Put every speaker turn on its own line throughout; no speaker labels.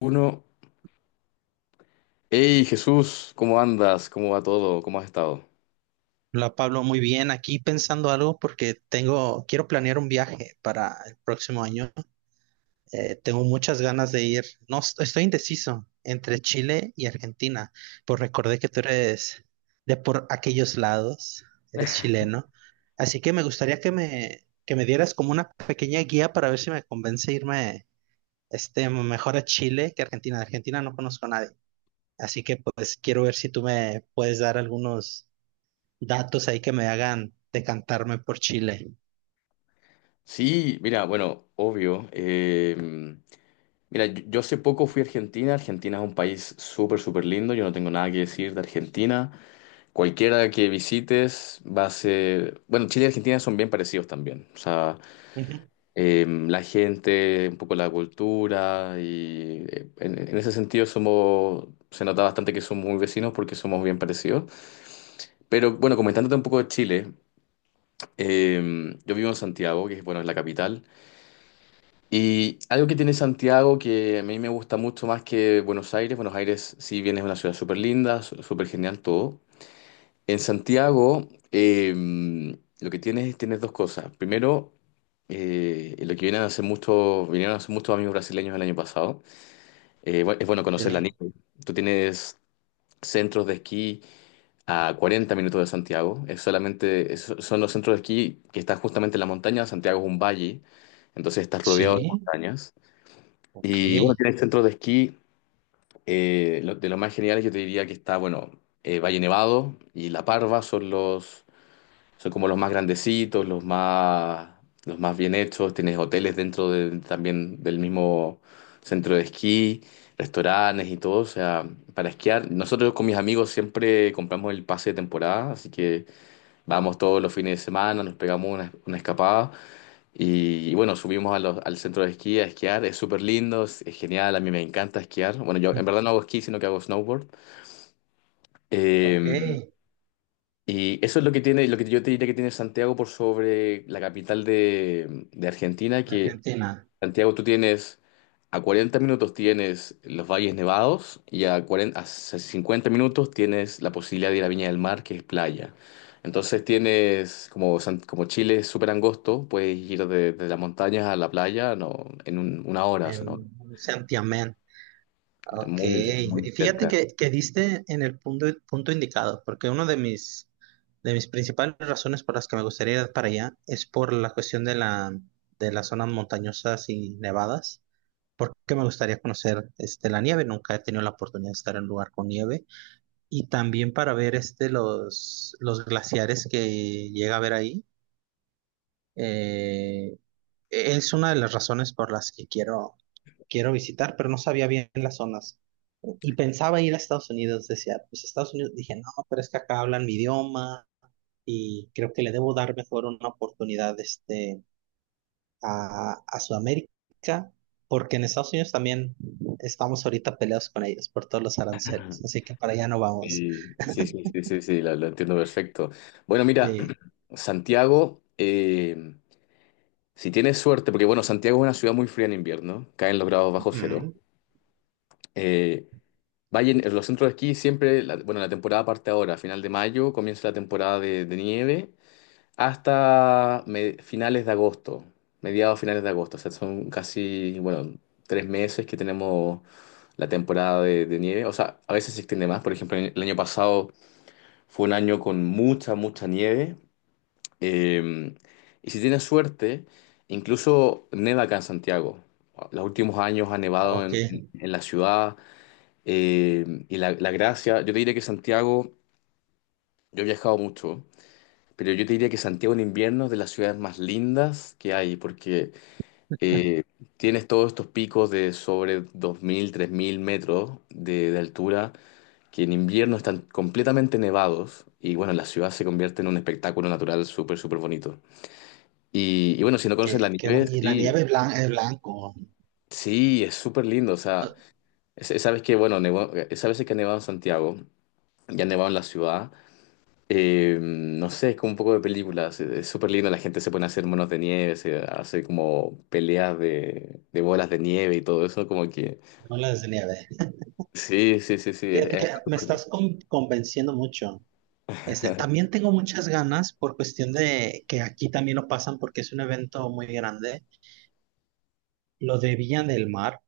Uno, hey Jesús, ¿cómo andas? ¿Cómo va todo? ¿Cómo has estado?
Hola Pablo, muy bien. Aquí pensando algo porque quiero planear un viaje para el próximo año. Tengo muchas ganas de ir. No, estoy indeciso entre Chile y Argentina, pues recordé que tú eres de por aquellos lados, eres chileno. Así que me gustaría que me dieras como una pequeña guía para ver si me convence irme mejor a Chile que a Argentina. De Argentina no conozco a nadie. Así que pues quiero ver si tú me puedes dar algunos datos ahí que me hagan decantarme por Chile.
Sí, mira, bueno, obvio. Mira, yo hace poco fui a Argentina. Argentina es un país súper, súper lindo. Yo no tengo nada que decir de Argentina. Cualquiera que visites va a ser. Bueno, Chile y Argentina son bien parecidos también. O sea,
Ujú.
la gente, un poco la cultura y en ese sentido somos. Se nota bastante que somos muy vecinos porque somos bien parecidos. Pero bueno, comentándote un poco de Chile. Yo vivo en Santiago, que es, bueno, es la capital. Y algo que tiene Santiago que a mí me gusta mucho más que Buenos Aires. Buenos Aires, si bien es una ciudad súper linda, súper genial todo. En Santiago, lo que tienes dos cosas. Primero, lo que vienen a hacer muchos, vinieron a hacer muchos amigos brasileños el año pasado. Es bueno conocer la
Sí,
nieve. Tú tienes centros de esquí a 40 minutos de Santiago. Son los centros de esquí que están justamente en la montaña. Santiago es un valle, entonces estás rodeado de
sí.
montañas.
Ok.
Y bueno, tienes centros de esquí. De los más geniales yo te diría que está, bueno, Valle Nevado y La Parva son como los más grandecitos, los más bien hechos. Tienes hoteles dentro también del mismo centro de esquí restaurantes y todo, o sea, para esquiar. Nosotros con mis amigos siempre compramos el pase de temporada, así que vamos todos los fines de semana, nos pegamos una escapada y bueno, subimos al centro de esquí a esquiar. Es súper lindo, es genial, a mí me encanta esquiar. Bueno, yo en verdad no hago esquí, sino que hago snowboard.
Ok.
Eh, y eso es lo que yo te diría que tiene Santiago por sobre la capital de Argentina, que
Argentina.
Santiago, tú tienes a 40 minutos tienes los valles nevados y a 40, a 50 minutos tienes la posibilidad de ir a Viña del Mar, que es playa. Entonces tienes, como, como Chile es súper angosto, puedes ir de las montañas a la playa no, en una hora, o sea, ¿no?
En Santiamén.
Es
Ok.
muy, es muy
Y fíjate
cerca.
que diste en el punto, punto indicado, porque uno de mis principales razones por las que me gustaría ir para allá es por la cuestión de las zonas montañosas y nevadas, porque me gustaría conocer la nieve, nunca he tenido la oportunidad de estar en un lugar con nieve. Y también para ver los glaciares que llega a ver ahí. Eh, es una de las razones por las que quiero visitar, pero no sabía bien las zonas. Y pensaba ir a Estados Unidos, decía, pues Estados Unidos, dije, no, pero es que acá hablan mi idioma y creo que le debo dar mejor una oportunidad a Sudamérica, porque en Estados Unidos también estamos ahorita peleados con ellos por todos los aranceles, así que para allá no vamos.
Sí, sí, sí, sí, sí, lo entiendo perfecto. Bueno, mira,
Eh,
Santiago, si tienes suerte, porque bueno, Santiago es una ciudad muy fría en invierno, caen los grados bajo cero.
Ujú.
Eh, Vayan, los centros de esquí siempre, bueno, la temporada parte ahora, final de mayo comienza la temporada de nieve hasta finales de agosto, mediados finales de agosto, o sea, son casi, bueno, 3 meses que tenemos la temporada de nieve, o sea, a veces se extiende más, por ejemplo, el año pasado fue un año con mucha, mucha nieve, eh, y si tienes suerte, incluso neva acá en Santiago. Los últimos años ha nevado
Ok.
en la ciudad. Y la gracia, yo te diría que Santiago, yo he viajado mucho, pero yo te diría que Santiago en invierno es de las ciudades más lindas que hay, porque eh, tienes todos estos picos de sobre 2000 3000 metros de altura, que en invierno están completamente nevados, y bueno, la ciudad se convierte en un espectáculo natural súper, súper bonito. Y bueno, si no conoces la nieve,
Y la
sí,
nieve blanca es blanco.
sí, es súper lindo, o sea,
Ah.
sabes que, bueno, sabes que ha nevado en Santiago, ya ha nevado en la ciudad. No sé, es como un poco de películas. Es súper lindo, la gente se pone a hacer monos de nieve, se hace como peleas de bolas de nieve y todo eso, como que.
Bolas de nieve.
Sí, sí, sí, sí, es
Fíjate que
algo
me
súper lindo.
estás convenciendo mucho. Este, también tengo muchas ganas por cuestión de que aquí también lo pasan porque es un evento muy grande, lo de Villa del Mar.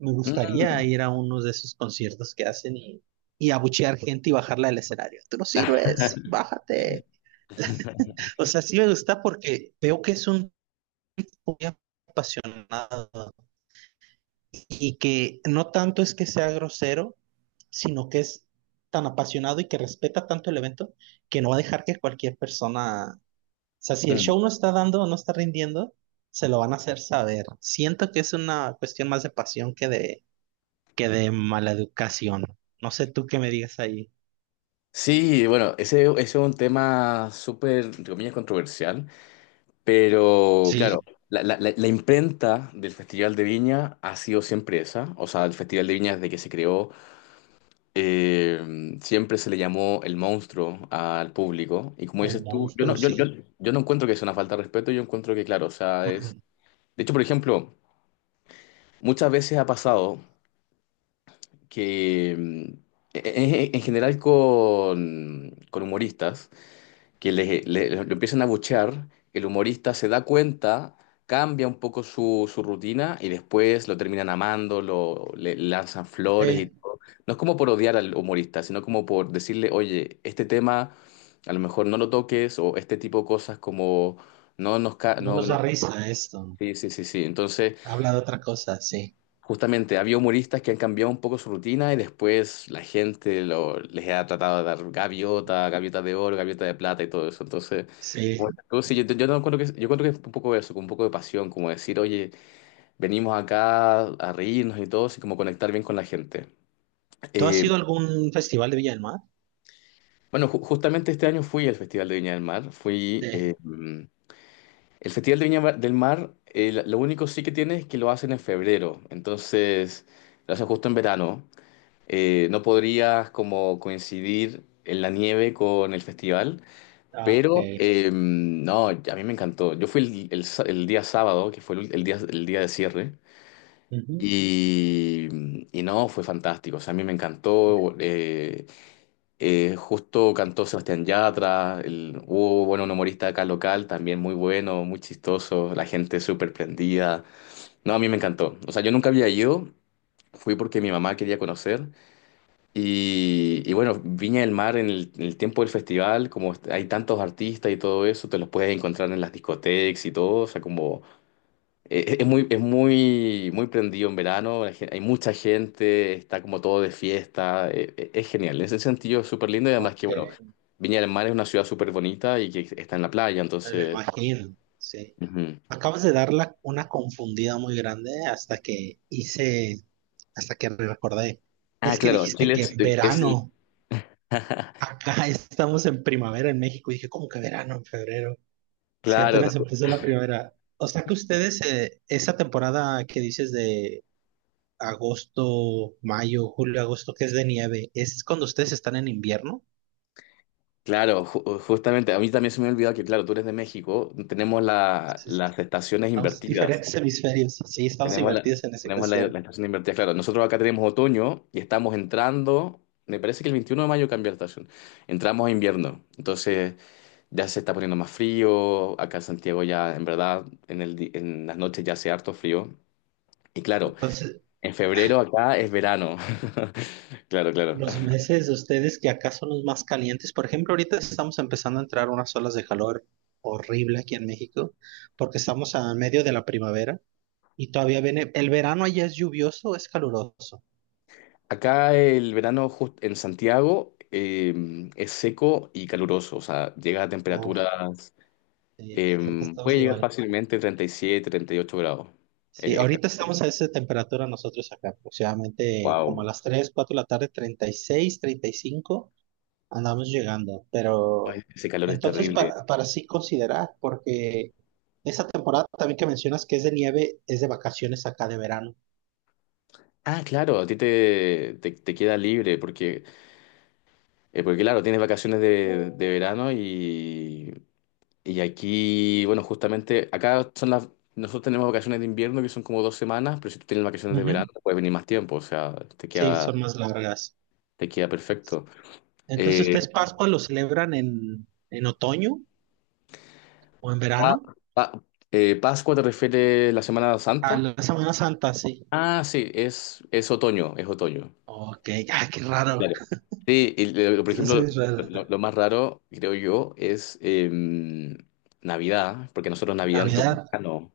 Me gustaría
Mm,
ir a uno de esos conciertos que hacen y abuchear gente y bajarla del escenario. Tú no
ah,
sirves, bájate. O sea, sí me gusta porque veo que es un muy apasionado. Y que no tanto es que sea grosero, sino que es tan apasionado y que respeta tanto el evento que no va a dejar que cualquier persona, o sea, si el
mm.
show no está dando o no está rindiendo, se lo van a hacer saber. Siento que es una cuestión más de pasión que de mala educación. No sé tú qué me digas ahí.
Sí, bueno, ese es un tema súper, entre comillas, controversial, pero
Sí,
claro, la imprenta del Festival de Viña ha sido siempre esa, o sea, el Festival de Viña desde que se creó. Siempre se le llamó el monstruo al público. Y como
el
dices tú, yo no,
monstruo,
yo, yo,
sí.
yo no encuentro que sea una falta de respeto, yo encuentro que, claro, o sea,
Mm,
es.
mm.
De hecho, por ejemplo, muchas veces ha pasado que, en general con humoristas, que lo empiezan a buchear, el humorista se da cuenta, cambia un poco su rutina y después lo terminan amando, le lanzan flores y
Sí,
todo. No es como por odiar al humorista, sino como por decirle, oye, este tema a lo mejor no lo toques o este tipo de cosas como no nos.
no
No,
nos
no,
da risa esto.
sí, sí, sí, sí. Entonces.
Habla de otra cosa, sí.
Justamente, había humoristas que han cambiado un poco su rutina y después la gente les ha tratado de dar gaviota, gaviota de oro, gaviota de plata y todo eso. Entonces, bueno,
Sí.
tú sí, yo no encuentro que, yo encuentro que es un poco eso, con un poco de pasión, como decir, oye, venimos acá a reírnos y todo, así como conectar bien con la gente.
¿Tú has
Eh,
ido a algún festival de Villa del Mar?
bueno, justamente este año fui al Festival de Viña del Mar. Fui,
Sí.
el Festival de Viña del Mar, lo único sí que tiene es que lo hacen en febrero. Entonces, lo hacen justo en verano. No podrías como coincidir en la nieve con el festival,
Ah, ok.
pero no, a mí me encantó. Yo fui el día sábado, que fue el día de cierre,
Ujú.
y, y no, fue fantástico. O sea, a mí me encantó. Justo cantó Sebastián Yatra, hubo, bueno, un humorista acá local, también muy bueno, muy chistoso, la gente súper prendida. No, a mí me encantó. O sea, yo nunca había ido, fui porque mi mamá quería conocer. Y bueno, Viña del Mar en el tiempo del festival, como hay tantos artistas y todo eso, te los puedes encontrar en las discotecas y todo, o sea, como es muy, muy prendido en verano, hay mucha gente, está como todo de fiesta, es genial, en ese sentido es súper lindo y además que,
Ok,
bueno, Viña del Mar es una ciudad súper bonita y que está en la playa,
me lo
entonces.
imagino, sí.
Ujú.
Acabas de dar una confundida muy grande hasta que recordé.
Ah,
Es que
claro,
dijiste
Chile
que
es el-
verano, acá estamos en primavera en México, y dije, ¿cómo que verano en febrero? Si
Claro,
apenas empezó la primavera. O sea que ustedes, esa temporada que dices de agosto, mayo, julio, agosto, que es de nieve, ¿es cuando ustedes están en invierno?
Claro, justamente, a mí también se me ha que, claro, tú eres de México, tenemos
Entonces,
las estaciones
estamos en
invertidas.
diferentes hemisferios, sí, estamos
Tenemos la,
divertidos en esa
tenemos la,
cuestión.
la estación invertida, claro. Nosotros acá tenemos otoño y estamos entrando, me parece que el 21 de mayo cambia la estación. Entramos a invierno, entonces ya se está poniendo más frío. Acá en Santiago ya, en verdad, en las noches ya hace harto frío. Y claro,
Entonces,
en febrero acá es verano. Claro, claro.
los meses de ustedes que acá son los más calientes. Por ejemplo, ahorita estamos empezando a entrar unas olas de calor horrible aquí en México, porque estamos a medio de la primavera y todavía viene. ¿El verano allá es lluvioso o es caluroso?
Acá el verano en Santiago es seco y caluroso, o sea, llega a
Uf,
temperaturas,
sí,
eh,
estamos
puede llegar
igual.
fácilmente 37, 38 grados.
Sí,
Es,
ahorita estamos a esa temperatura nosotros acá, aproximadamente como
wow,
a las 3, 4 de la tarde, 36, 35. Andamos llegando, pero
ese calor es
entonces
terrible.
para sí considerar, porque esa temporada también que mencionas que es de nieve, es de vacaciones acá de verano.
Ah, claro, a ti te queda libre porque, porque claro, tienes vacaciones de verano y aquí, bueno, justamente acá son las. Nosotros tenemos vacaciones de invierno que son como 2 semanas, pero si tú tienes vacaciones de verano,
Ujú.
puedes venir más tiempo, o sea, te
Sí, son
queda,
más largas.
te queda perfecto.
Entonces,
Eh,
¿ustedes Pascua lo celebran en otoño o en
pa-
verano?
pa- ¿Pascua te refiere la Semana
A
Santa?
la Semana Santa, sí.
Ah, sí, es otoño, es otoño.
Ok. Ah, qué raro.
Claro. Sí, por
Sí, sí,
ejemplo,
es raro.
lo más raro, creo yo, es Navidad, porque nosotros Navidad nos toca en
Navidad.
verano.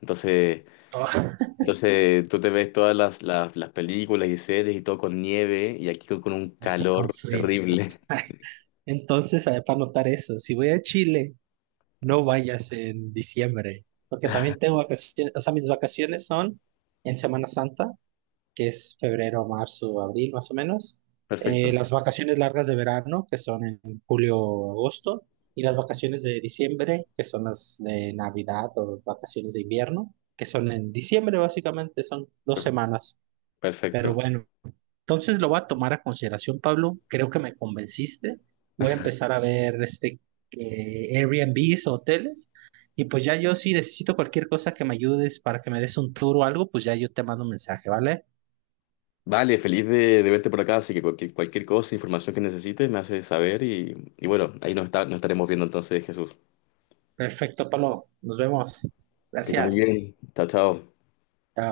Entonces,
Oh,
entonces, tú te ves todas las películas y series y todo con nieve y aquí con un
así
calor
con frío.
terrible.
Entonces, para notar eso, si voy a Chile no vayas en diciembre, porque también tengo vacaciones, o sea, mis vacaciones son en Semana Santa, que es febrero, marzo, abril, más o menos.
Perfecto,
Las vacaciones largas de verano, que son en julio, agosto, y las vacaciones de diciembre, que son las de Navidad o vacaciones de invierno, que son en diciembre, básicamente, son dos
per-
semanas. Pero
perfecto.
bueno. Entonces lo voy a tomar a consideración, Pablo. Creo que me convenciste. Voy a empezar a ver Airbnbs o hoteles. Y pues ya yo si necesito cualquier cosa que me ayudes para que me des un tour o algo, pues ya yo te mando un mensaje, ¿vale?
Vale, feliz de verte por acá, así que cualquier cosa, información que necesites, me haces saber y bueno, nos estaremos viendo entonces, Jesús.
Perfecto, Pablo. Nos vemos.
Que estés muy
Gracias.
bien. Chao, chao.
Chao.